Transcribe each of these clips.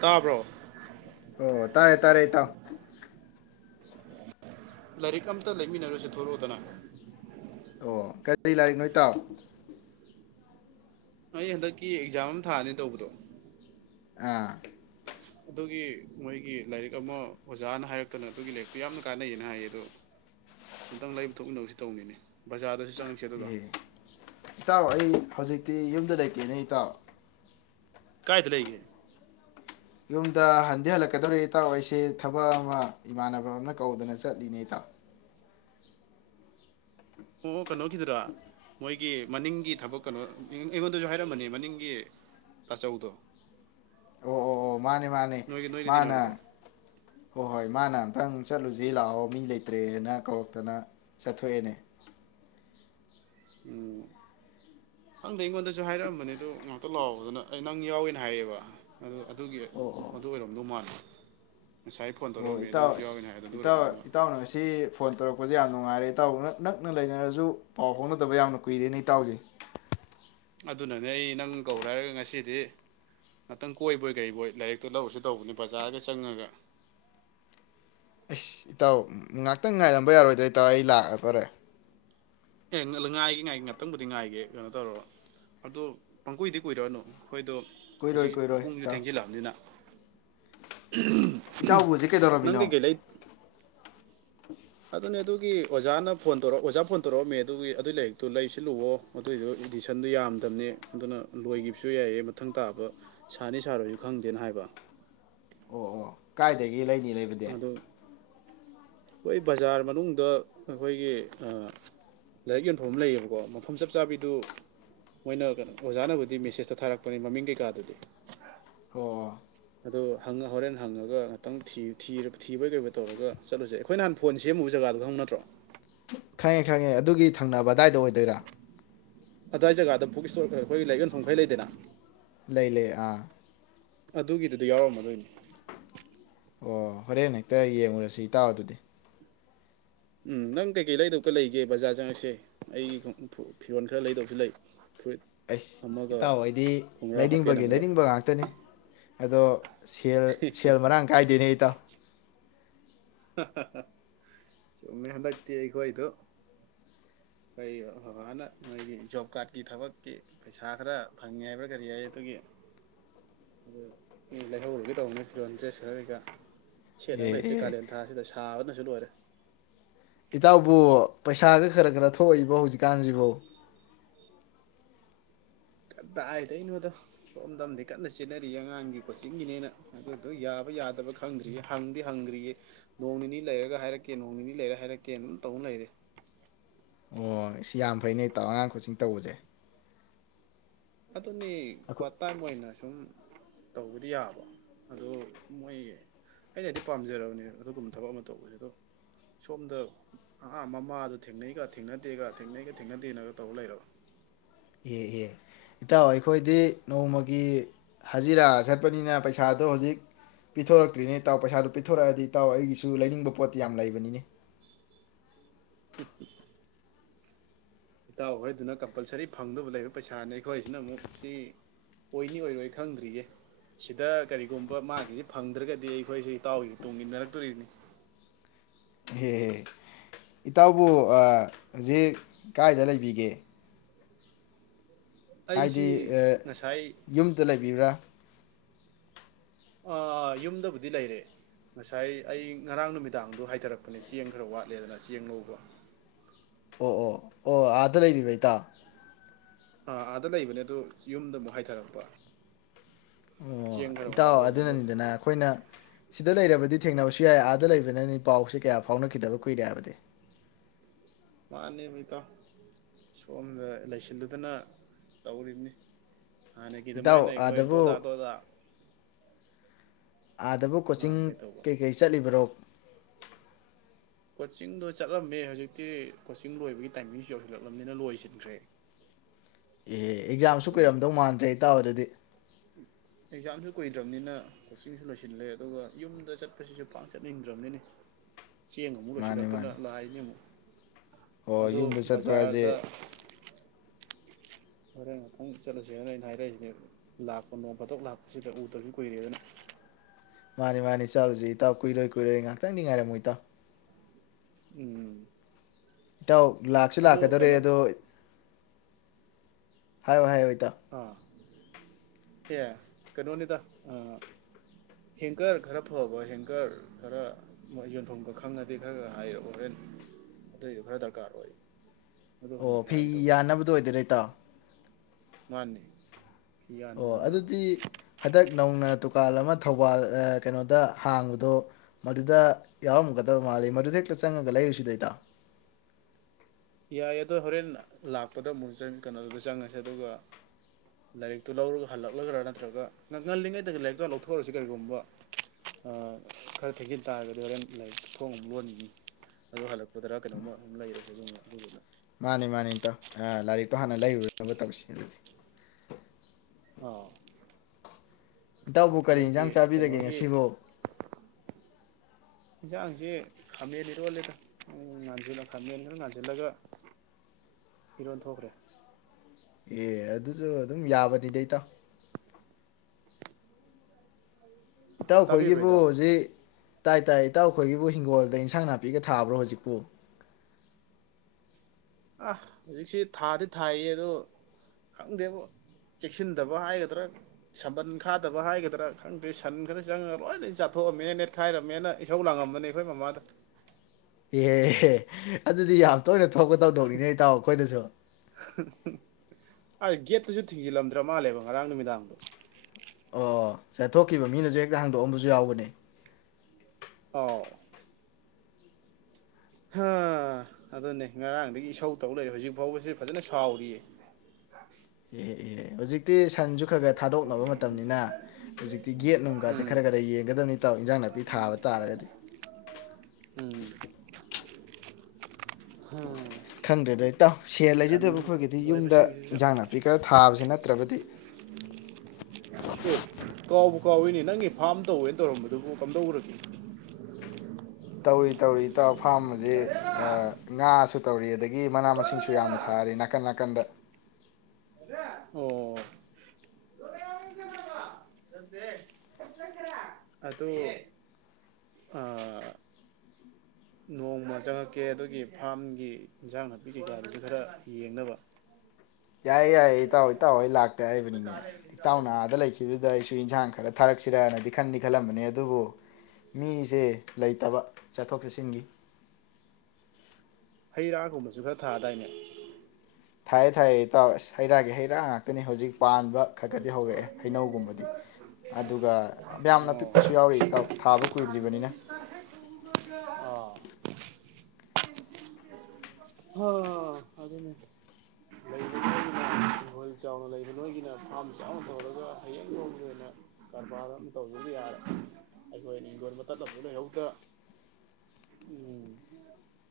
ꯇꯥꯕ꯭ꯔꯣ ꯑꯣ ꯇꯥꯔꯦ ꯇꯥꯔꯦ ꯏꯇꯥꯎ ꯂꯥꯏꯔꯤꯛ ꯑꯝꯇ ꯂꯩꯃꯤꯟꯅꯔꯨꯁꯤ ꯊꯣꯛꯂꯛꯑꯣꯗꯅ ꯑꯣ ꯀꯔꯤ ꯂꯥꯏꯔꯤꯛ ꯅꯣ ꯇꯥꯎ ꯑꯩ ꯍꯟꯗꯛꯀꯤ ꯑꯦꯛꯖꯥꯝ ꯑꯃ ꯊꯥꯔꯅꯤ ꯇꯧꯕꯗꯣ ꯑꯥ ꯑꯗꯨꯒꯤ ꯃꯣꯏꯒꯤ ꯂꯥꯏꯔꯤꯛ ꯑꯃ ꯑꯣꯖꯥꯅ ꯍꯥꯏꯔꯛꯇꯅ ꯑꯗꯨꯒꯤ ꯂꯥꯏꯔꯤꯛꯇꯨ ꯌꯥꯝꯅ ꯀꯥꯟꯅꯩꯌꯦꯅ ꯍꯥꯏꯌꯦ ꯑꯗꯣ ꯑꯨꯇꯪ ꯂꯩ ꯄꯨ ꯊꯣꯛꯃꯤꯟꯅꯕꯁꯤ ꯇꯧꯅꯤꯅꯦ ꯕꯖꯥꯔꯗꯁꯨ ꯆꯪꯉꯛꯁꯦ ꯑꯗꯨꯒ ꯑꯦ ꯏꯇꯥꯎ ꯑꯩ ꯍꯧꯖꯤꯛ ꯏꯛꯇꯤ ꯌꯨꯝꯗ ꯂꯩꯀꯦꯅꯦ ꯏꯇꯥꯎ ꯀꯥꯏꯗ ꯂꯩꯒꯦ ꯌꯨꯝꯗ ꯍꯟꯗꯤ ꯍꯜꯂꯛꯀꯗꯧꯔꯤ ꯏꯇꯥꯎ ꯑꯩꯁꯦ ꯊꯕꯛ ꯑꯃ ꯏꯃꯥꯟꯅꯕ ꯑꯃꯅ ꯀꯧꯗꯅ ꯆꯠꯂꯤꯅꯦ ꯏꯇꯥꯎ ꯑꯣ ꯑꯣ ꯀꯩꯅꯣꯒꯤꯗꯨꯔ ꯃꯣꯏꯒꯤ ꯃꯅꯤꯡꯒꯤ ꯊꯕꯛ ꯀꯩꯅꯣ ꯑꯩꯉꯣꯟꯗꯁꯨ ꯍꯥꯏꯔꯝꯕꯅꯦ ꯃꯅꯤꯡꯒꯤ ꯇꯥꯆꯧꯗꯣ ꯑꯣ ꯑꯣ ꯑꯣ ꯃꯥꯅꯦ ꯃꯥꯅꯦ ꯅꯣꯏꯒꯤ ꯅꯣꯏꯒ ꯃꯥꯅ ꯇꯤꯟꯅꯕꯗꯣ ꯍꯣꯏ ꯍꯣꯏ ꯃꯥꯅ ꯑꯝꯇꯪ ꯆꯠꯂꯨꯁꯤ ꯂꯥꯛꯑꯣ ꯃꯤ ꯂꯩꯇ꯭ꯔꯦꯅ ꯀꯧꯔꯛꯇꯅ ꯆꯠꯊꯣꯛꯑꯦꯅꯦ ꯑꯣ ꯑꯩꯉꯣꯟꯗꯁꯨ ꯍꯥꯏꯔꯛꯑꯝꯕꯅꯦ ꯗꯣ ꯉꯥꯛꯇꯥ ꯂꯛꯑꯣꯗꯅ ꯑꯩꯅ ꯅꯪ ꯌꯥꯎꯋꯦꯅ ꯍꯥꯏꯌꯦꯕ ꯑꯗꯨ ꯑꯗꯨꯒꯤ ꯑꯣ ꯑꯣ ꯑꯗꯨ ꯑꯣꯏꯔꯝꯗꯧ ꯃꯥꯜꯂꯦ ꯉꯁꯥꯏ ꯐꯣꯟ ꯑꯣ ꯇꯧꯔꯛꯑꯝꯃꯤ ꯏꯇꯥꯎ ꯅꯪꯁꯨ ꯑꯁ ꯌꯥꯎꯋꯦꯅ ꯍꯥꯏ ꯑꯗꯨ ꯏꯇꯥꯎ ꯑꯣꯏꯔꯝꯗꯧ ꯃꯥꯜꯂꯦ ꯏꯇꯥꯎꯅ ꯉꯁꯤ ꯐꯣꯟ ꯇꯧꯔꯛꯄꯁꯦ ꯌꯥꯝ ꯅꯨꯡꯉꯥꯏꯔꯦ ꯏꯇꯥꯎꯕꯅ ꯅꯛꯅ ꯂꯩꯅꯔꯁꯖꯨ ꯄꯥꯎ ꯐꯥꯎꯅꯗꯕ ꯌꯥꯝꯅ ꯀꯨꯏꯔꯦꯅꯦ ꯏꯇꯥꯎꯖꯦ ꯑꯗꯨꯅꯅꯦ ꯑꯩ ꯅꯪ ꯀꯧꯔꯦ ꯍꯥꯏꯔꯒ ꯉꯁꯤꯗꯤ ꯉꯍꯥꯛꯇꯪ ꯀꯣꯏꯕꯣꯏ ꯀꯩꯕꯣꯏ ꯂꯥꯏꯔꯤꯛꯇꯣ ꯂꯧꯔꯨꯁꯤ ꯇꯧꯕꯅꯦ ꯕꯖꯥꯔ ꯆꯪꯉꯒ ꯑꯩꯁ ꯏꯇꯥꯎ ꯉꯥꯛꯇꯪ ꯉꯥꯏꯔꯝꯕ ꯌꯥꯔꯣꯏꯗꯔ ꯏꯇꯥꯎ ꯑꯩ ꯂꯥꯛꯑꯗꯣꯔꯦ ꯑꯦ ꯉꯥꯏꯒꯦ ꯉꯥꯏꯒꯦ ꯉꯥꯛꯇꯪꯕꯨꯗꯤ ꯉꯥꯏꯒꯦ ꯀꯩꯅꯣ ꯇꯧꯔꯣ ꯑꯗꯣ ꯄꯪꯀꯨꯏꯗꯤ ꯀꯨꯏꯔꯛꯅꯨ ꯑꯩꯈꯣꯏꯗꯣ ꯀꯨꯏꯔꯣꯏ ꯍꯧꯖꯤꯛ ꯄꯨꯄꯨꯡꯁꯨ ꯊꯦꯡꯖꯤꯜꯂꯛꯑꯕꯅꯤꯅ ꯏꯇꯥꯎꯕꯁꯦ ꯅꯪ ꯀꯩꯗꯧꯔꯝꯃꯤꯅꯣ ꯀꯩꯀꯩ ꯂꯩ ꯑꯗꯨꯅꯦ ꯑꯗꯨꯒꯤ ꯑꯣꯖꯥꯅ ꯐꯣꯟ ꯇꯧꯔꯛ ꯑꯣꯖꯥꯅ ꯐꯣꯟ ꯇꯧꯔꯛꯑꯝꯃꯦ ꯑꯗꯨꯒꯤ ꯑꯗꯨꯏ ꯂꯥꯏꯔꯤꯛꯇꯨ ꯂꯩꯁꯤꯜꯂꯨꯑꯣ ꯑꯗꯨꯏꯗꯣ ꯏꯗꯤꯁꯟꯗꯣ ꯌꯥꯝꯗꯃꯦ ꯑꯗꯨꯅ ꯂꯣꯏꯒꯤꯈꯤꯕꯁꯨ ꯌꯥꯏꯌꯦ ꯃꯊꯪ ꯇꯥꯕ ꯁꯥꯅꯤ ꯁꯥꯔꯣꯏꯁꯨ ꯈꯪꯗꯦꯅ ꯍꯥꯏꯕ ꯑꯣ ꯑꯣ ꯀꯥꯏꯗꯒꯤ ꯂꯩ ꯂꯩꯕꯗꯦ ꯍꯣꯏ ꯕꯖꯥꯔ ꯃꯅꯨꯡꯗ ꯑꯩꯈꯣꯏꯒꯤ ꯂꯥꯏꯔꯤꯛ ꯌꯣꯟꯐꯝ ꯑꯃ ꯂꯩꯌꯦꯕꯀꯣ ꯃꯐꯝ ꯆꯞ ꯆꯥꯕꯤꯗꯨ ꯃꯣꯏꯅ ꯑꯣꯖꯥꯅꯕꯨꯗꯤ ꯃꯦꯁꯦꯁꯇ ꯊꯥꯔꯛꯄꯅꯤ ꯃꯃꯤꯡ ꯀꯩꯀꯥꯗꯨꯗꯤ ꯑꯣ ꯑꯗꯣ ꯍꯪꯉ ꯍꯣꯔꯦꯟ ꯍꯪꯉꯒ ꯉꯍꯥꯛꯇꯪ ꯊꯤ ꯊꯤꯕ ꯀꯩꯕꯣꯏ ꯇꯧꯔꯒ ꯆꯠꯂꯨꯁꯦ ꯑꯩꯈꯣꯏ ꯅꯍꯥꯟ ꯐꯣꯟ ꯁꯦꯝꯃꯨꯕ ꯖꯒꯥꯗꯣ ꯈꯪ ꯅꯠꯇ꯭ꯔꯣ ꯈꯪꯉꯦ ꯈꯪꯉꯦ ꯑꯗꯨꯒꯤ ꯊꯪꯅꯕ ꯑꯗꯥꯏꯗ ꯑꯣꯏꯗꯣꯏꯔꯥ ꯑꯗꯋꯥꯏ ꯖꯒꯥꯗ ꯕꯨꯛ ꯏꯁꯇꯣꯔ ꯑꯩꯈꯣꯏ ꯂꯥꯏꯔꯤꯛ ꯌꯣꯟꯐꯝ ꯈꯔ ꯂꯩꯗꯅ ꯂꯩ ꯂꯩ ꯑꯥ ꯑꯗꯨꯒꯤꯗꯨꯗꯤ ꯌꯥꯎꯔꯝꯃꯗꯣꯏꯅꯤ ꯑꯣ ꯍꯣꯔꯦꯟ ꯍꯦꯛꯇ ꯌꯦꯡꯉꯨꯔꯁꯤ ꯏꯇꯥꯥꯎ ꯑꯗꯨꯗꯤ ꯎꯝ ꯅꯪ ꯀꯩꯀꯩ ꯂꯩꯗꯧꯀ ꯂꯩꯒꯦ ꯕꯖꯥꯔ ꯆꯪꯉꯛꯁꯦ ꯑꯩꯒꯤ ꯐꯤꯔꯣꯜ ꯈꯔ ꯂꯩꯗꯧꯁꯨ ꯂꯩ ꯐꯨꯔꯤꯠ ꯑꯩꯁ ꯑꯃꯒ ꯏꯇꯥꯎ ꯑꯩꯗꯤ ꯈꯣꯡꯒ꯭ꯔꯥꯎ ꯍꯥꯄꯦꯟ ꯂꯩꯅꯤꯡꯕꯒꯤ ꯑꯃꯒ ꯂꯩꯅꯤꯡꯕ ꯉꯥꯛꯇꯅꯤ ꯑꯗꯣ ꯁꯦꯜ ꯁꯦꯜ ꯃꯔꯥꯡ ꯀꯥꯏꯗꯦꯅꯦ ꯏꯇꯥꯎ ꯆꯨꯝꯃꯦ ꯍꯟꯗꯛꯇꯤ ꯑꯩꯈꯣꯏꯗꯨ ꯑꯩꯈꯣꯏ ꯕꯥꯕꯅꯥ ꯃꯣꯏꯒꯤ ꯖꯣꯕ ꯀꯥꯔꯠꯀꯤ ꯊꯕꯛꯀꯤ ꯄꯩꯁꯥ ꯈꯔ ꯐꯪꯉꯦ ꯍꯥꯏꯕ꯭ꯔꯥ ꯀꯔꯤ ꯍꯥꯏ ꯑꯗꯨꯒꯤ ꯑꯗꯨ ꯂꯩꯍꯧꯔꯨꯒꯦ ꯇꯧꯕꯅꯦ ꯐꯤꯔꯣꯜ [unintelligible] ꯑꯦ ꯁꯦꯠꯅꯕ ꯂꯩꯇꯔꯦ ꯑꯦ ꯀꯥꯂꯦꯟ ꯁꯥꯕꯅꯁꯨ ꯂꯣꯏꯔꯦ ꯏꯇꯥꯎꯕꯨ ꯄꯩꯁꯥꯒ ꯈꯔ ꯈꯔ ꯊꯣꯛꯏꯕꯣ ꯍꯧꯖꯤꯛꯀꯥꯟꯁꯤꯕꯨ ꯀꯗꯥꯏꯗꯩꯅꯣꯗ ꯁꯣꯝꯗ ꯑꯃꯗꯤ ꯀꯟꯅ ꯆꯦꯟꯅꯔꯤꯌꯦ ꯑꯉꯥꯡꯒꯤ ꯀꯣꯆꯤꯡꯒꯤꯅꯦꯅ ꯑꯗꯨꯗꯣ ꯌꯥꯕ ꯌꯥꯗꯕ ꯈꯪꯗ꯭ꯔꯤꯌꯦ ꯍꯪꯗꯤ ꯍꯪꯗ꯭ꯔꯤꯌꯦ ꯅꯣꯡ ꯅꯤꯅꯤ ꯂꯩꯔꯒ ꯍꯥꯏꯔꯛꯀꯦ ꯅꯣꯡ ꯅꯤꯅꯤ ꯂꯩꯔ ꯍꯥꯏꯔꯛꯀꯦ ꯑꯗꯨꯝ ꯇꯧ ꯂꯩꯔꯦ ꯑꯣ ꯁꯤ ꯌꯥꯝ ꯐꯩꯅꯦ ꯏꯇꯥꯎ ꯑꯉꯥꯡ ꯀꯣꯆꯤꯡ ꯇꯧꯕꯁꯦ ꯑꯗꯨꯅꯤ ꯑꯩꯈꯣꯏ ꯄꯥꯔꯠ ꯇꯥꯏꯝ ꯑꯣꯏꯅ ꯁꯨꯝ ꯇꯧꯕꯗꯤ ꯌꯥꯕ ꯑꯗꯣ ꯃꯣꯏ ꯑꯩꯅꯗꯤ ꯄꯥꯝꯖꯔꯕꯅꯦ ꯑꯗꯨꯒꯨꯝꯕ ꯊꯕꯛ ꯑꯃ ꯇꯧꯕꯁꯦ ꯑꯗꯣ ꯁꯣꯝꯗ ꯑꯥ ꯃꯃꯥꯗꯣ ꯊꯦꯡꯅꯩꯒ ꯊꯦꯡꯅꯗꯦꯒ ꯊꯦꯡꯅꯩꯒ ꯊꯦꯡꯅꯗꯦꯒꯅ ꯇꯧ ꯂꯩꯔꯕ ꯑꯦꯍ ꯑꯦꯍꯦ ꯏꯇꯥꯎ ꯑꯩꯈꯣꯏꯗꯤ ꯅꯣꯡꯃꯒꯤ ꯍꯖꯤꯔꯥ ꯆꯠꯄꯅꯤꯅ ꯄꯩꯁꯥꯗꯣ ꯍꯧꯖꯤꯛ ꯄꯤꯊꯣꯔꯛꯇ꯭ꯔꯤꯅꯦ ꯏꯇꯥꯎ ꯄꯩꯁꯥꯗꯣ ꯄꯤꯊꯣꯔꯛꯑꯗꯤ ꯏꯇꯥꯎ ꯑꯩꯒꯤꯁꯨ ꯂꯩꯅꯤꯡꯕ ꯄꯣꯠꯇꯤ ꯌꯥꯝ ꯂꯩꯕꯅꯤꯅꯦ ꯏꯇꯥꯎ ꯈꯣꯏꯗꯨꯅ ꯀꯝꯄꯜꯁꯔꯤ ꯐꯪꯗꯧꯕ ꯂꯩꯕ ꯄꯩꯁꯥꯅꯦ ꯑꯩꯈꯣꯏꯁꯤꯅ ꯑꯃꯨꯛ ꯁꯤ ꯑꯣꯏꯅꯤ ꯑꯣꯏꯔꯣꯏ ꯈꯪꯗ꯭ꯔꯤꯌꯦ ꯁꯤꯗ ꯀꯔꯤꯒꯨꯝꯕ ꯃꯥꯒꯤꯁꯤ ꯐꯪꯗ꯭ꯔꯒꯗꯤ ꯑꯩꯈꯣꯏꯁꯨ ꯏꯇꯥꯎꯒꯤ ꯇꯨꯡ ꯏꯟꯅꯔꯛꯇꯣꯔꯤꯕꯅꯤ ꯍꯦꯍꯦ ꯏꯇꯥꯎꯕꯨ ꯍꯧꯖꯤꯛ ꯀꯥꯏꯗ ꯂꯩꯕꯤꯒꯦ ꯍꯥꯏꯗꯤ ꯑꯩꯁꯤ ꯉꯁꯥꯏ ꯌꯨꯝꯗ ꯂꯩꯕꯤꯕ꯭ꯔꯥ ꯑꯥ ꯌꯨꯝꯗꯕꯨꯗꯤ ꯂꯩꯔꯦ ꯉꯁꯥꯏ ꯑꯩ ꯉꯔꯥꯡ ꯅꯨꯃꯤꯗꯥꯡꯗꯣ ꯍꯥꯏꯊꯔꯛꯄꯅꯦ ꯆꯦꯡ ꯈꯔ ꯋꯥꯠꯂꯦꯗꯅ ꯆꯦꯡ ꯂꯧꯕ ꯑꯣ ꯑꯣ ꯑꯣ ꯑꯥꯗ ꯂꯩꯕꯤꯕ ꯏꯇꯥꯎ ꯑꯥ ꯑꯥꯗ ꯂꯩꯕꯅꯦ ꯑꯗꯨ ꯌꯨꯝꯗ ꯑꯃꯨꯛ ꯍꯥꯏꯊꯔꯛꯄ ꯑꯣ ꯆꯦꯡ ꯈꯔ ꯏꯇꯥꯎ ꯋꯥꯠꯂꯦꯗꯅ ꯑꯗꯣ ꯑꯗꯨꯅꯅꯤꯗꯅ ꯑꯩꯈꯣꯏꯅ ꯁꯤꯗ ꯂꯩꯔꯕꯗꯤ ꯊꯦꯡꯅꯕꯁꯨ ꯌꯥꯏ ꯑꯥꯗ ꯂꯩꯕꯅꯅꯤ ꯄꯥꯎꯁꯦ ꯀꯌꯥ ꯐꯥꯎꯅꯈꯤꯗꯕ ꯀꯨꯏꯔꯦ ꯍꯥꯏꯕꯗꯤ ꯃꯥꯅꯦꯕ ꯏꯇꯥꯎ ꯁꯣꯝꯗ ꯂꯩꯁꯤꯜꯂꯨꯗꯅ ꯇꯧꯔꯤꯕꯅꯤ ꯍꯥꯟꯅꯒꯤ ꯏꯇꯥꯎ ꯑꯗꯨꯃꯥꯏꯅ ꯑꯩꯈꯣꯏ ꯑꯥꯗꯕꯨ ꯗꯣꯗꯥ ꯗꯣꯗꯥ ꯑꯥꯗꯕꯨ ꯑꯥ ꯀꯣꯆꯤꯡ ꯀꯩ ꯇꯧꯕ ꯀꯩꯀꯩ ꯆꯠꯂꯤꯕꯔꯣ ꯀꯣꯆꯤꯡꯗꯣ ꯆꯠꯂꯝꯃꯦ ꯍꯧꯖꯤꯛꯇꯤ ꯀꯣꯆꯤꯡ ꯂꯣꯏꯕꯒꯤ ꯇꯥꯏꯃꯤꯡꯁꯨ ꯌꯧꯁꯤꯜꯂꯛꯂꯕꯅꯤꯅ ꯂꯣꯏꯁꯤꯟꯈ꯭ꯔꯦ ꯑꯦ ꯑꯦꯛꯖꯥꯝꯁꯨ ꯑꯗꯣ ꯀꯩꯔꯝꯗꯧ ꯃꯥꯟꯗ꯭ꯔꯦ ꯏꯇꯥꯎ ꯑꯗꯨꯗꯤ ꯑꯦꯛꯖꯥꯝꯁꯨ ꯀꯨꯏꯗ꯭ꯔꯕꯅꯤꯅ ꯀꯣꯆꯤꯡꯁꯨ ꯂꯣꯏꯁꯤꯜꯂꯦ ꯑꯗꯨꯒ ꯌꯨꯝꯗ ꯆꯠꯄꯁꯤꯁꯨ ꯄꯥꯛ ꯆꯠꯅꯤꯡꯗ꯭ꯔꯕꯅꯤꯅꯦ ꯆꯦꯡ ꯑꯃꯨꯛ ꯃꯥꯅꯤ ꯂꯣꯏꯁꯤꯜꯂꯛꯇꯅ ꯃꯥꯅꯤ ꯂꯥꯛꯏꯅꯦ ꯑꯃꯨꯛ ꯑꯣ ꯑꯗꯣ ꯌꯨꯝꯗ ꯆꯠꯄꯁꯦ ꯕꯖꯥꯔꯗ ꯍꯣꯔꯦꯟ ꯉꯥꯇꯪ ꯆꯠꯂꯨꯁꯦꯅ ꯑꯩꯅ ꯍꯥꯏꯔꯛꯏꯅꯦ ꯂꯥꯛꯄ ꯅꯣꯡ ꯐꯗꯣꯛ ꯂꯥꯛꯄꯁꯤꯗ ꯎꯗꯕꯁꯨ ꯀꯨꯏꯔꯦꯗꯅ ꯃꯥꯅꯤ ꯃꯥꯅꯤ ꯆꯠꯂꯨꯁꯤ ꯏꯇꯥꯎ ꯀꯨꯏꯔꯣꯏ ꯀꯨꯏꯔꯣꯏ ꯉꯍꯥꯛꯇꯪꯗꯤ ꯉꯥꯏꯔꯝꯃꯨ ꯏꯇꯥꯎ ꯎꯝ ꯏꯇꯥꯎ ꯂꯥꯛꯁꯨ ꯑꯗꯣ ꯂꯥꯛꯀꯗꯧꯔꯦ ꯀꯩꯅꯣ ꯑꯗꯣ ꯍꯥꯏꯌꯨ ꯍꯥꯏꯌꯨ ꯑꯥ ꯑꯦ ꯀꯩꯅꯣꯅꯤꯗ ꯍꯦꯡꯒꯔ ꯈꯔ ꯐꯕ ꯍꯦꯡꯒꯔ ꯈꯔ ꯌꯣꯟꯐꯝꯒ ꯈꯪꯉꯗꯤ ꯈꯔ ꯍꯥꯏꯔꯛꯎꯍꯦ ꯍꯣꯔꯦꯟ ꯑꯗꯨꯏꯗꯣ ꯈꯔ ꯗꯔꯀꯥꯔ ꯑꯣꯏ ꯑꯗꯣ ꯑꯣ ꯍꯪ ꯐꯤ ꯍꯥꯏꯒꯦ ꯌꯥꯅꯕꯗꯣ ꯑꯣꯏꯗꯨꯏꯔ ꯏꯇꯥꯎ ꯃꯥꯅꯤ ꯑꯣ ꯑꯗꯨꯗꯤ ꯍꯟꯗꯛ ꯅꯧꯅ ꯗꯨꯀꯥꯟ ꯑꯃ ꯊꯧꯕꯥꯜ ꯀꯩꯅꯣꯗ ꯍꯥꯡꯕꯗꯣ ꯃꯗꯨꯗ ꯌꯥꯎꯔꯝꯒꯗꯕ ꯃꯥꯜꯂꯤ ꯃꯗꯨꯗ ꯍꯦꯛꯇ ꯆꯪꯉꯒ ꯂꯩꯔꯨꯁꯤꯗ ꯏꯇꯥꯎ ꯌꯥꯏ ꯑꯗꯣ ꯍꯣꯔꯦꯟ ꯂꯥꯛꯄꯗ ꯑꯃꯨꯛ ꯀꯩꯅꯣꯗꯨꯗ ꯆꯪꯉꯁꯦ ꯑꯗꯨꯒ ꯂꯥꯏꯔꯤꯛꯇꯨ ꯂꯧꯔꯒ ꯍꯜꯂꯛꯂꯒꯔꯥ ꯅꯠꯇ꯭ꯔꯒ ꯉꯜꯂꯤꯉꯩꯗꯒ ꯂꯥꯏꯔꯤꯛꯇꯣ ꯍꯥꯟꯅ ꯂꯧꯊꯣꯛꯎꯁꯤ ꯀꯔꯤꯒꯨꯝꯕ ꯈꯔ [inaudible] ꯇꯥꯔꯒꯗꯤ ꯍꯣꯔꯦꯟ ꯂꯥꯏꯔꯤꯛ ꯊꯣꯡ ꯑꯃꯨ ꯂꯣꯟꯅꯤꯡꯅꯤ ꯑꯗꯨ ꯍꯜꯂꯛꯄꯗꯔ ꯀꯩꯅꯣꯃꯝ ꯂꯩꯔꯁ ꯑꯗꯨꯒꯨꯝꯕ ꯗꯣ ꯍꯥꯟꯅ ꯂꯩꯔꯨꯅꯕ ꯇꯧꯁꯤ ꯑꯥꯎ ꯏꯟꯇꯥꯎꯕꯨ ꯀꯔꯤ ꯏꯟꯁꯥꯡ ꯆꯥꯕꯤꯔꯒꯦ ꯉꯁꯤꯕꯣ ꯢꯟꯁꯥꯡꯁꯦ ꯈꯥꯃꯦꯟ ꯏꯔꯣꯜꯂꯦꯗꯥ ꯉꯥꯟꯁꯤꯜꯂ ꯈꯥꯃꯦꯟ ꯈꯔ ꯉꯥꯟꯁꯤꯜꯂꯒ ꯏꯔꯣꯟ ꯊꯣꯛꯈ꯭ꯔꯦ ꯑꯦ ꯑꯗꯨꯁꯨ ꯑꯗꯨꯝ ꯌꯥꯕꯅꯤꯗ ꯢꯇꯥꯎ ꯇꯥꯕꯤꯕ꯭ꯔꯥ ꯏꯇꯥꯎꯈꯣꯏꯒꯤꯕꯨ ꯏꯇꯥꯎ ꯍꯧꯖꯤꯛ ꯇꯥꯏ ꯇꯥꯏ ꯏꯇꯥꯎ ꯈꯣꯏꯒꯤꯕꯨ ꯍꯤꯡꯒꯣꯜꯗ ꯏꯟꯁꯥꯡ ꯅꯥꯄꯤꯒ ꯊꯥꯕ꯭ꯔꯣ ꯍꯧꯖꯤꯛꯄꯨ ꯑ ꯍꯧꯖꯤꯛꯁꯤ ꯊꯥꯗꯤ ꯊꯥꯏꯌꯦ ꯑꯗꯣ ꯈꯪꯗꯦꯕ ꯆꯦꯛꯁꯤꯟꯗꯕ ꯍꯥꯏꯒꯗ꯭ꯔꯥ ꯁꯝꯕꯟ ꯈꯥꯗꯕ ꯍꯥꯏꯒꯗ꯭ꯔꯥ ꯈꯪꯗꯦ ꯁꯟ ꯈꯔ ꯆꯪꯉꯒ ꯂꯣꯏꯅ ꯆꯥꯊꯣꯛꯑꯝꯃꯦꯅ ꯅꯦꯠꯈꯥꯏꯔꯝꯃꯦꯅ ꯏꯁꯧ ꯂꯥꯡꯉꯝꯕꯅꯦ ꯑꯩꯈꯣꯏ ꯃꯃꯥꯗ ꯑꯦꯍꯦ ꯑꯗꯨꯗꯤ ꯌꯥꯝ ꯇꯣꯏꯅ ꯊꯣꯛꯄ ꯊꯧꯗꯣꯛꯅꯤꯅꯦ ꯏꯇꯥꯎ ꯑꯩꯈꯣꯏꯗꯁꯨ ꯑꯥꯏ ꯒꯦꯠꯇꯨꯁꯨ ꯊꯤꯡꯖꯤꯜꯂꯝꯗ꯭ꯔ ꯃꯥꯜꯂꯦꯕ ꯉꯔꯥꯡ ꯅꯨꯃꯤꯗꯥꯡꯗꯣ ꯑꯣ ꯆꯠꯊꯣꯛꯈꯤꯕ ꯃꯤꯅꯁꯨ ꯍꯦꯛꯇ ꯍꯥꯡꯗꯣꯛꯑꯝꯕꯁꯨ ꯌꯥꯎꯕꯅꯦ ꯑꯥꯎ ꯍꯥ ꯑꯗꯨꯅꯦ ꯉꯔꯥꯡꯗꯒꯤ ꯏꯁꯧ ꯇꯧ ꯂꯩꯔꯦ ꯍꯧꯖꯤꯛ ꯐꯥꯎꯕꯁꯤ ꯐꯖꯅ ꯁꯥꯎꯔꯤꯌꯦ ꯑꯦ ꯑꯦ ꯍꯧꯖꯤꯛꯇꯤ ꯁꯟꯖꯨ ꯈꯔ ꯈꯔ ꯊꯥꯗꯣꯛꯅꯕ ꯃꯇꯝꯅꯤꯅ ꯍꯧꯖꯤꯛꯇꯤ ꯒꯦꯠ ꯅꯨꯡꯒꯁꯦ ꯎꯝ ꯈꯔ ꯈꯔ ꯌꯦꯡꯒꯗꯕꯅꯤ ꯢꯇꯥꯎ ꯏꯟꯖꯥꯡ ꯅꯥꯄꯤ ꯊꯥꯕ ꯇꯥꯔꯒꯗꯤ ꯎꯝ ꯍꯝ ꯈꯪꯗ꯭ꯔꯦꯗ ꯏꯇꯥꯎ ꯁꯦꯜ ꯁꯟ ꯂꯩꯖꯗꯕ ꯑꯩꯈꯣꯏꯒꯤꯗꯤ ꯌꯨꯝꯗ ꯂꯣꯏꯕꯁꯤꯡꯁꯤꯁꯨ ꯏꯟꯖꯥꯡ ꯅꯥꯄꯤ ꯈꯔ ꯊꯥꯕꯕꯁꯤ ꯅꯠꯇ꯭ꯔꯕꯗꯤ ꯀꯥꯎꯋꯤꯅꯦ ꯅꯪꯒꯤ ꯐꯥꯝ ꯇꯧꯋꯦꯅ ꯇꯧꯔꯝꯕꯗꯨꯕꯨ ꯀꯝꯗꯧꯒꯔꯒꯦ ꯇꯧꯔꯤ ꯇꯧꯔꯤ ꯢꯇꯥꯎ ꯐꯥꯝ ꯁꯦ ꯉꯥꯁꯨ ꯇꯧꯔꯤ ꯑꯗꯒꯤ ꯃꯅꯥ ꯃꯁꯤꯡꯁꯨ ꯌꯥꯝꯅ ꯊꯥꯔꯤ ꯅꯥꯀꯟ ꯅꯥꯀꯟꯗ ꯑꯣ ꯑꯗꯨꯣ ꯑ ꯅꯣꯡꯃ ꯆꯪꯉꯛꯀꯦ ꯑꯗꯨꯒꯤ ꯐꯥꯝꯒꯤ ꯏꯟꯁꯥꯡ ꯅꯥꯄꯤ ꯀꯩꯀꯥꯗꯨꯁꯨ ꯈꯔ ꯌꯦꯡꯅꯕ ꯌꯥꯏꯌꯦ ꯌꯥꯏꯌꯦ ꯏꯇꯥꯎ ꯏꯇꯥꯎ ꯍꯣꯏ ꯂꯥꯛꯇꯦ ꯍꯥꯏꯔꯤꯕꯅꯤꯅꯦ ꯏꯇꯥꯎꯅ ꯑꯥꯗ ꯂꯩꯈꯤꯕꯗꯨꯗ ꯑꯩꯁꯨ ꯏꯟꯁꯥꯡ ꯈꯔ ꯊꯥꯔꯛꯁꯤꯔꯅꯗꯤ ꯈꯟꯗꯤ ꯈꯜꯂꯝꯕꯅꯦ ꯑꯗꯨꯕꯨ ꯃꯤꯁꯦ ꯂꯩꯇꯕ ꯆꯠꯊꯣꯛ ꯆꯠꯁꯤꯟꯒꯤ ꯍꯩꯔꯥꯒꯨꯝꯕꯁꯨ ꯈꯔ ꯊꯥꯗꯥꯏꯅꯦ ꯊꯥꯏ ꯊꯥꯏꯑꯦ ꯇꯥꯎ ꯑꯁ ꯍꯩꯔꯥꯒꯤ ꯍꯩꯔꯥ ꯉꯥꯛꯇꯅꯤ ꯍꯧꯖꯤꯛ ꯄꯥꯟꯕ ꯈꯔ ꯈꯔꯗꯤ ꯍꯧꯔꯛꯑꯦ ꯍꯩꯅꯧꯒꯨꯝꯕꯗꯤ ꯑꯗꯨꯒ ꯌꯥꯝꯅ ꯑꯣ ꯄꯤꯛꯄꯁꯨ ꯌꯥꯎꯔꯤ ꯏꯇꯥꯎ ꯊꯥꯕ ꯀꯨꯏꯗ꯭ꯔꯤꯕꯅꯤꯅ ꯑꯥ ꯍ ꯑꯗꯨꯅꯦ ꯂꯩꯕ ꯅꯣꯢꯒꯤꯅ ꯏꯪꯈꯣꯜ ꯆꯥꯎꯅ ꯂꯩꯕ ꯅꯣꯏꯒꯤꯅ ꯐꯥꯝ ꯆꯥꯎꯅ ꯇꯧꯔꯒ ꯍꯌꯦꯡ ꯐꯥꯎꯒꯤ ꯑꯣꯏꯅ ꯀꯔꯕꯥꯔ ꯑꯃ ꯇꯧꯗꯔꯁꯨ ꯌꯥꯔꯦ꯫ ꯑꯩꯈꯣꯏꯅ ꯍꯤꯡꯒꯣꯟ ꯃꯇꯠ ꯑꯃꯁꯨ ꯂꯩꯍꯧꯗ ꯎꯝ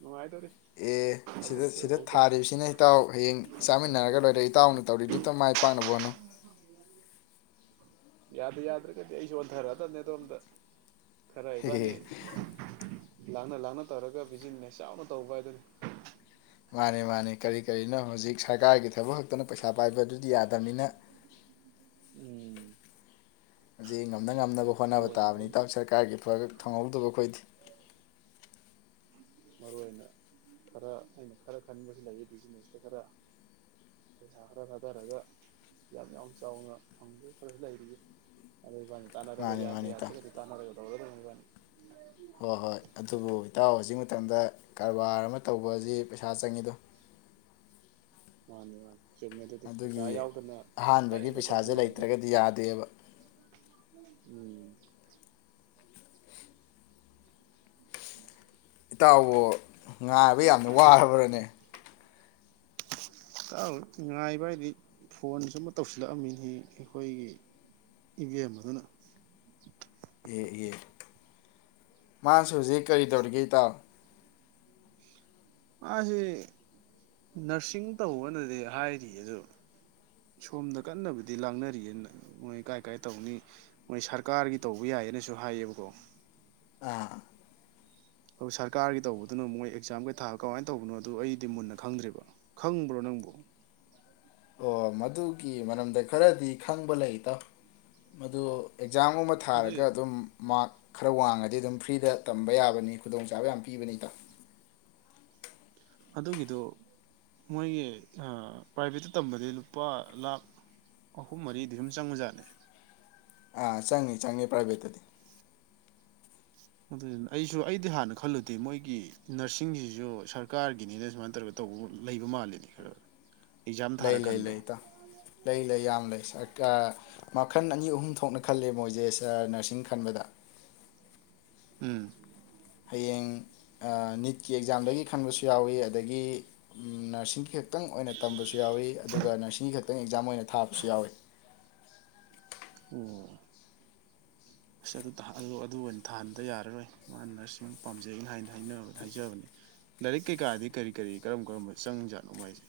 ꯅꯨꯡꯉꯥꯏꯗꯣꯔꯤ ꯑꯦ ꯁꯤꯗ ꯁꯤꯗ ꯊꯥꯔꯤꯕꯁꯤꯅ ꯏꯇꯥꯎ ꯍꯌꯦꯡ ꯆꯥꯃꯤꯟꯅꯔꯒ ꯂꯣꯏꯔꯦ ꯏꯇꯥꯎꯅ ꯇꯧꯔꯤꯗꯨꯇ ꯃꯥꯏ ꯄꯥꯛꯅꯕ ꯍꯣꯠꯅꯧ꯫ ꯌꯥꯗ ꯌꯥꯗ꯭ꯔꯒꯗꯤ ꯑꯩꯁꯨ ꯑꯣꯟꯊꯔꯛꯑꯗꯕꯅꯦ ꯑꯗꯣꯝꯗ ꯈꯔ ꯍꯦꯍꯦ ꯢꯕꯥꯅꯤ꯫ ꯂꯥꯛꯅ ꯂꯥꯛꯅ ꯇꯧꯔꯒ ꯕꯤꯖꯤꯅꯦꯁ ꯆꯥꯎꯅ ꯇꯧꯕ ꯍꯥꯏꯗꯨꯅꯤ꯫ ꯃꯥꯅꯦ ꯃꯥꯅꯦ ꯀꯔꯤ ꯀꯔꯤꯅꯣ ꯍꯧꯖꯤꯛ ꯁꯔꯀꯥꯔꯒꯤ ꯊꯕꯛ ꯈꯛꯇꯅ ꯄꯩꯁꯥ ꯄꯥꯏꯕ ꯑꯗꯨꯗꯤ ꯌꯥꯗꯕꯅꯤꯅ ꯎꯝ ꯍꯧꯖꯤꯛ ꯉꯝꯅ ꯉꯝꯅꯕ ꯃꯔꯨ ꯍꯣꯠꯅꯕ ꯑꯣꯏꯅ ꯇꯥꯕꯅꯤ ꯑꯩ ꯢꯇꯥꯎ ꯁꯔꯀꯥꯔꯒꯤ ꯊꯕꯛ ꯐꯪꯍꯧꯗꯕ ꯑꯩꯈꯣꯏꯗꯤ꯫ ꯃꯔꯨ ꯑꯣꯏꯅ ꯈꯔ ꯑꯩꯅ ꯈꯔ ꯈꯟꯕꯁꯨ ꯂꯩꯌꯦ ꯕꯤꯖꯤꯅꯦꯁꯇ ꯈꯔ ꯄꯩꯁꯥ ꯈꯔ ꯊꯥꯗꯔꯒ ꯌꯥꯝ ꯌꯥꯝ ꯆꯥꯎꯅ ꯐꯪꯗꯧ ꯈꯔꯁꯨ ꯂꯩꯔꯤꯌꯦ ꯑꯗꯨ ꯏꯕꯥꯅꯤ ꯇꯥꯟꯅꯗꯒ ꯃꯥꯅꯤ ꯃꯥꯅꯤ ꯏꯇꯥꯎ [inaudible] [inaudible] ꯀꯅꯥꯔꯣꯏ [inaudible] ꯏꯕꯅꯤ ꯍꯣꯏ ꯍꯣꯏ ꯑꯗꯨꯕꯨ ꯏꯇꯥꯎ ꯍꯧꯖꯤꯛ ꯃꯇꯝꯗ ꯀꯔꯕꯥꯔ ꯑꯃ ꯇꯧꯕꯁꯤ ꯄꯩꯁꯥ ꯆꯪꯉꯤꯗꯣ ꯃꯥꯅꯤ ꯃꯥꯅꯤ ꯆꯨꯝꯃꯦ ꯑꯗꯨꯗꯤ ꯄꯩꯁꯥ ꯑꯗꯨꯒꯤ ꯌꯥꯎꯗꯅ ꯑꯍꯥꯟꯕꯒꯤ ꯀꯔꯤꯝꯇ ꯇꯧꯕ ꯄꯩꯁꯥꯁꯦ ꯉꯝꯗꯦ ꯂꯩꯇ꯭ꯔꯒꯗꯤ ꯌꯥꯗꯦꯕ ꯎꯝ ꯏꯇꯥꯎꯕꯨ ꯉꯥꯏꯕ ꯌꯥꯝꯅ ꯋꯥꯔꯕ꯭ꯔꯅꯦ ꯉꯥꯏꯕ ꯍꯥꯏꯗꯤ ꯐꯣꯟ ꯁꯨꯝꯕ ꯇꯧꯁꯤꯜꯂꯛꯑꯃꯤꯅꯤ ꯑꯩꯈꯣꯏꯒꯤ ꯏꯚꯤꯦꯝꯃꯥ ꯗꯨꯅ ꯑꯦ ꯑꯦ ꯃꯥꯁꯨ ꯍꯧꯖꯤꯛ ꯀꯔꯤ ꯇꯧꯔꯤꯒꯦ ꯏ ꯇꯥꯎ ꯃꯥꯁꯦ ꯅꯔꯁꯤꯡ ꯇꯧꯕꯅꯗꯤ ꯍꯥꯏꯔꯤꯌꯦ ꯑꯗꯨ ꯁꯣꯝꯗ ꯀꯟꯅꯕꯨꯗꯤ ꯂꯥꯡꯅꯔꯤꯑ ꯃꯣꯏ ꯀꯥꯏ ꯀꯥꯏ ꯇꯧꯅꯤ ꯃꯣꯏ ꯁꯔꯀꯥꯔꯒꯤ ꯇꯧꯕ ꯌꯥꯏꯌꯦꯑꯅꯁꯨ ꯍꯥꯏꯌꯦꯕꯀꯣ ꯑꯥ ꯑꯗꯨ ꯁꯔꯀꯥꯔꯒꯤ ꯇꯧꯕꯗꯨꯅꯣ ꯃꯣꯏ ꯑꯦꯛꯖꯥꯝ ꯀꯩ ꯊꯥ ꯀꯃꯥꯏꯅ ꯇꯧꯕꯅꯣ ꯑꯗꯨ ꯑꯩꯗꯤ ꯃꯨꯟꯅ ꯈꯪꯗ꯭ꯔꯦꯕ ꯈꯪꯕ꯭ꯔꯣ ꯅꯪꯕꯨ ꯑꯣ ꯃꯗꯨꯒꯤ ꯃꯔꯝꯗ ꯈꯔꯗꯤ ꯈꯪꯕ ꯂꯩꯇꯥꯎ ꯃꯗꯨ ꯑꯦꯛꯖꯥꯝꯒꯨꯝꯕ ꯑꯗꯨꯏ ꯊꯥꯔꯒ ꯑꯗꯨꯝ ꯃꯔꯛ ꯈꯔ ꯋꯥꯡꯉꯗꯤ ꯑꯗꯨꯝ ꯐ꯭ꯔꯤꯗ ꯇꯝꯕ ꯌꯥꯕꯅꯤ ꯈꯨꯗꯣꯡꯆꯥꯕ ꯌꯥꯝ ꯄꯤꯕꯅꯤ ꯏꯇꯥꯎ ꯑꯗꯨꯒꯤꯗꯣ ꯃꯣꯏꯒꯤ ꯄ꯭ꯔꯥꯏꯚꯦꯠꯇ ꯇꯝꯕꯗꯤ ꯂꯨꯄꯥ ꯂꯥꯈ ꯑꯍꯨꯝ ꯃꯔꯤꯗꯤ ꯑꯗꯨꯝ ꯆꯪꯕꯖꯥꯠꯅꯤ ꯑꯥ ꯆꯪꯉ ꯆꯪꯏ ꯄ꯭ꯔꯥꯏꯚꯦꯠꯇꯗꯤ ꯑꯗꯨꯗꯨꯅ ꯑꯩꯁꯨ ꯑꯩꯗꯤ ꯍꯥꯟꯅ ꯈꯜꯂꯨꯗꯦ ꯃꯣꯏꯒꯤ ꯅꯔꯁꯤꯡꯁꯤꯁꯨ ꯁꯔꯀꯥꯔꯒꯤꯅꯤꯅ ꯁꯨꯃꯥꯏꯅ ꯇꯧꯔꯒ ꯇꯧꯕ ꯂꯩꯕ ꯃꯥꯜꯂꯤꯅꯤ ꯈꯔ ꯈ ꯂꯩ ꯂꯩ ꯏꯇꯥꯎ ꯂꯩ ꯂꯩ ꯌꯥꯝ ꯂꯩ ꯃꯈꯜ ꯑꯅꯤ ꯑꯍꯨꯝ ꯊꯣꯛꯅ ꯈꯜꯂꯦ ꯃꯣꯏꯁꯦ ꯅꯔꯁꯤꯡ ꯈꯟꯕꯗ ꯎꯝ ꯍꯌꯦꯡ ꯅꯤꯠꯀꯤ ꯑꯦꯛꯖꯥꯝꯗꯒꯤ ꯈꯟꯕꯁꯨ ꯌꯥꯎꯋꯤ ꯑꯗꯒꯤ ꯅꯔꯁꯤꯡ ꯈꯇꯪ ꯑꯣꯏꯅ ꯇꯝꯕꯁꯨ ꯌꯥꯎꯏꯤ ꯑꯗꯨꯒ ꯅꯔꯁꯤꯡꯒꯤ ꯈꯛꯇꯪ ꯑꯦꯛꯖꯥꯝ ꯑꯣꯏꯅ ꯊꯥꯕꯁꯨ ꯌꯥꯎꯏꯤ ꯑꯣ ꯑꯁ ꯑꯗꯨ ꯑꯗꯨ ꯑꯣꯏꯅ ꯊꯥꯍꯟꯕ ꯌꯥꯔꯔꯣꯏ ꯃꯥꯅ ꯅꯔꯁ ꯄꯥꯝꯖꯩꯩꯅ ꯍꯥꯏꯅ ꯍꯥꯏ ꯍꯥꯏꯖꯕꯅꯤ ꯂꯥꯏꯔꯤꯛ ꯀꯩꯀꯥꯗꯤ ꯀꯔꯤ ꯀꯔꯤ ꯀꯔꯝ ꯀꯔꯝꯕ ꯆꯪ ꯖꯥꯠꯅꯣ ꯃꯥꯏꯁꯦ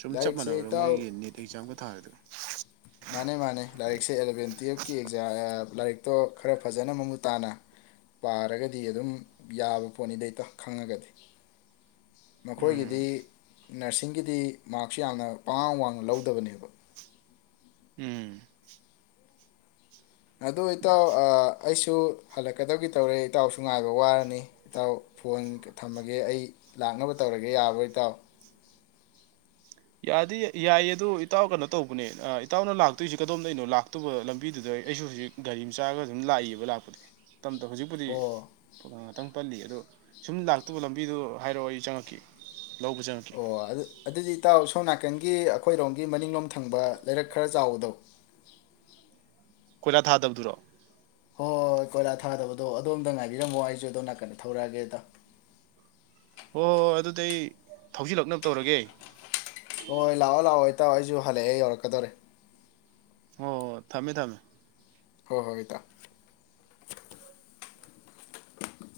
ꯁꯨꯝ ꯆꯞ ꯂꯥꯏꯔꯤꯛꯁꯦ ꯃꯥꯟꯅꯕ꯭ꯔꯥ ꯏꯇꯥꯎ ꯃꯣꯏꯒꯤ ꯅꯦꯠ ꯑꯦꯛꯖꯥꯝꯒ ꯊꯥꯔꯤꯗꯣ ꯃꯥꯅꯦ ꯃꯥꯅꯦ ꯂꯥꯏꯔꯤꯛꯁꯦ ꯑꯦꯂꯕꯦꯟ ꯇꯨꯌꯦꯜꯞꯀꯤ ꯑꯦꯛꯖꯥꯝ ꯂꯥꯏꯔꯤꯛꯇꯣ ꯈꯔ ꯐꯖꯅ ꯃꯃꯨꯠ ꯇꯥꯅ ꯄꯥꯔꯒꯗꯤ ꯑꯗꯨꯝ ꯌꯥꯕ ꯄꯣꯠꯅꯤꯗ ꯈꯪꯉꯒꯗꯤ ꯃꯈꯣꯏꯒꯤꯗꯤ ꯎꯝ ꯅꯔꯁꯤꯡꯒꯤꯗꯤ ꯃꯥꯔꯛꯁꯨ ꯌꯥꯝꯅ ꯄꯉꯥꯡ ꯋꯥꯡꯅ ꯂꯧꯗꯕꯅꯦꯕ ꯎꯝ ꯑꯗꯨ ꯏꯇꯥꯎ ꯑꯩꯁꯨ ꯍꯜꯂꯛꯀꯗꯕꯒꯤ ꯇꯧꯔꯦ ꯏꯇꯥꯎꯁꯨ ꯉꯥꯏꯕ ꯋꯥꯔꯅꯤ ꯏꯇꯥꯎ ꯐꯣꯟ ꯊꯝꯃꯒꯦ ꯑꯩ ꯂꯥꯛꯅꯕ ꯇꯧꯔꯒꯦ ꯌꯥꯔꯕꯣ ꯏꯇꯥꯎ ꯌꯥꯗꯤ ꯌꯥꯏꯌꯦ ꯑꯗꯨꯣ ꯏꯇꯥꯎ ꯀꯩꯅꯣ ꯇꯧꯕꯅꯦ ꯏꯇꯥꯎꯅ ꯂꯥꯛꯇꯣꯏꯁꯤ ꯀꯗꯣꯝꯗꯩꯅꯣ ꯂꯥꯛꯇꯨꯕ ꯂꯝꯕꯤꯗꯨꯗ ꯑꯩꯁꯨ ꯍꯧꯖꯤꯛ ꯒꯥꯔꯤ ꯑꯃ ꯆꯥꯔꯒ ꯑꯗꯨꯝ ꯂꯥꯛꯏꯕ ꯂꯥꯛꯄꯗꯤ [inaudible] ꯍꯧꯖꯤꯛꯄꯨꯗꯤ ꯑꯣ [inaudible] ꯈꯤꯇꯪ ꯄꯜꯂꯤ ꯑꯗꯣ ꯁꯨꯝ ꯂꯥꯛꯇꯕ ꯂꯝꯕꯤꯗꯣ ꯍꯥꯏꯔꯛꯑꯣ ꯑꯩ ꯆꯛꯂꯛꯀꯦ ꯑꯣ ꯑꯗꯨ ꯑꯗꯨꯗꯤ ꯏꯇꯥꯎ ꯑꯁꯣꯝ ꯅꯥꯀꯟꯒꯤ ꯑꯩꯈꯣꯏꯔꯣꯝꯒꯤ ꯃꯅꯤꯡꯂꯣꯝ ꯊꯪꯕ ꯂꯩꯔꯛ ꯈꯔ ꯆꯥꯎꯕꯗꯣ ꯀꯣꯏꯂꯥ ꯊꯥꯗꯕꯗꯨꯔꯣ ꯍꯣꯏ ꯍꯣꯏ ꯀꯣꯏꯂꯥ ꯊꯥꯗꯕꯗꯣ ꯑꯗꯣꯝꯗ ꯉꯥꯏꯕꯤꯔꯝꯃꯣ ꯑꯩꯁꯨ ꯑꯗꯣ ꯅꯥꯀꯟꯗ ꯊꯧꯔꯛꯑꯒꯦ ꯏꯇꯥꯎ ꯍꯣꯏ ꯍꯣꯏ ꯍꯣꯏ ꯑꯗꯨꯗꯤ ꯑꯩ ꯊꯧꯖꯤꯜꯂꯛꯅꯕ ꯇꯧꯔꯒꯦ ꯍꯣꯏ ꯂꯥꯛꯑꯣ ꯂꯥꯛꯑꯣ ꯏꯇꯥꯛꯑꯣ ꯑꯩꯁꯨ ꯍꯜꯂꯛꯑꯦ ꯌꯧꯔꯛꯀꯗꯧꯔꯦ ꯑꯣ ꯊꯝꯃꯦ ꯊꯝꯃꯦ ꯍꯣꯏ ꯍꯣꯏ ꯏꯇꯥꯎ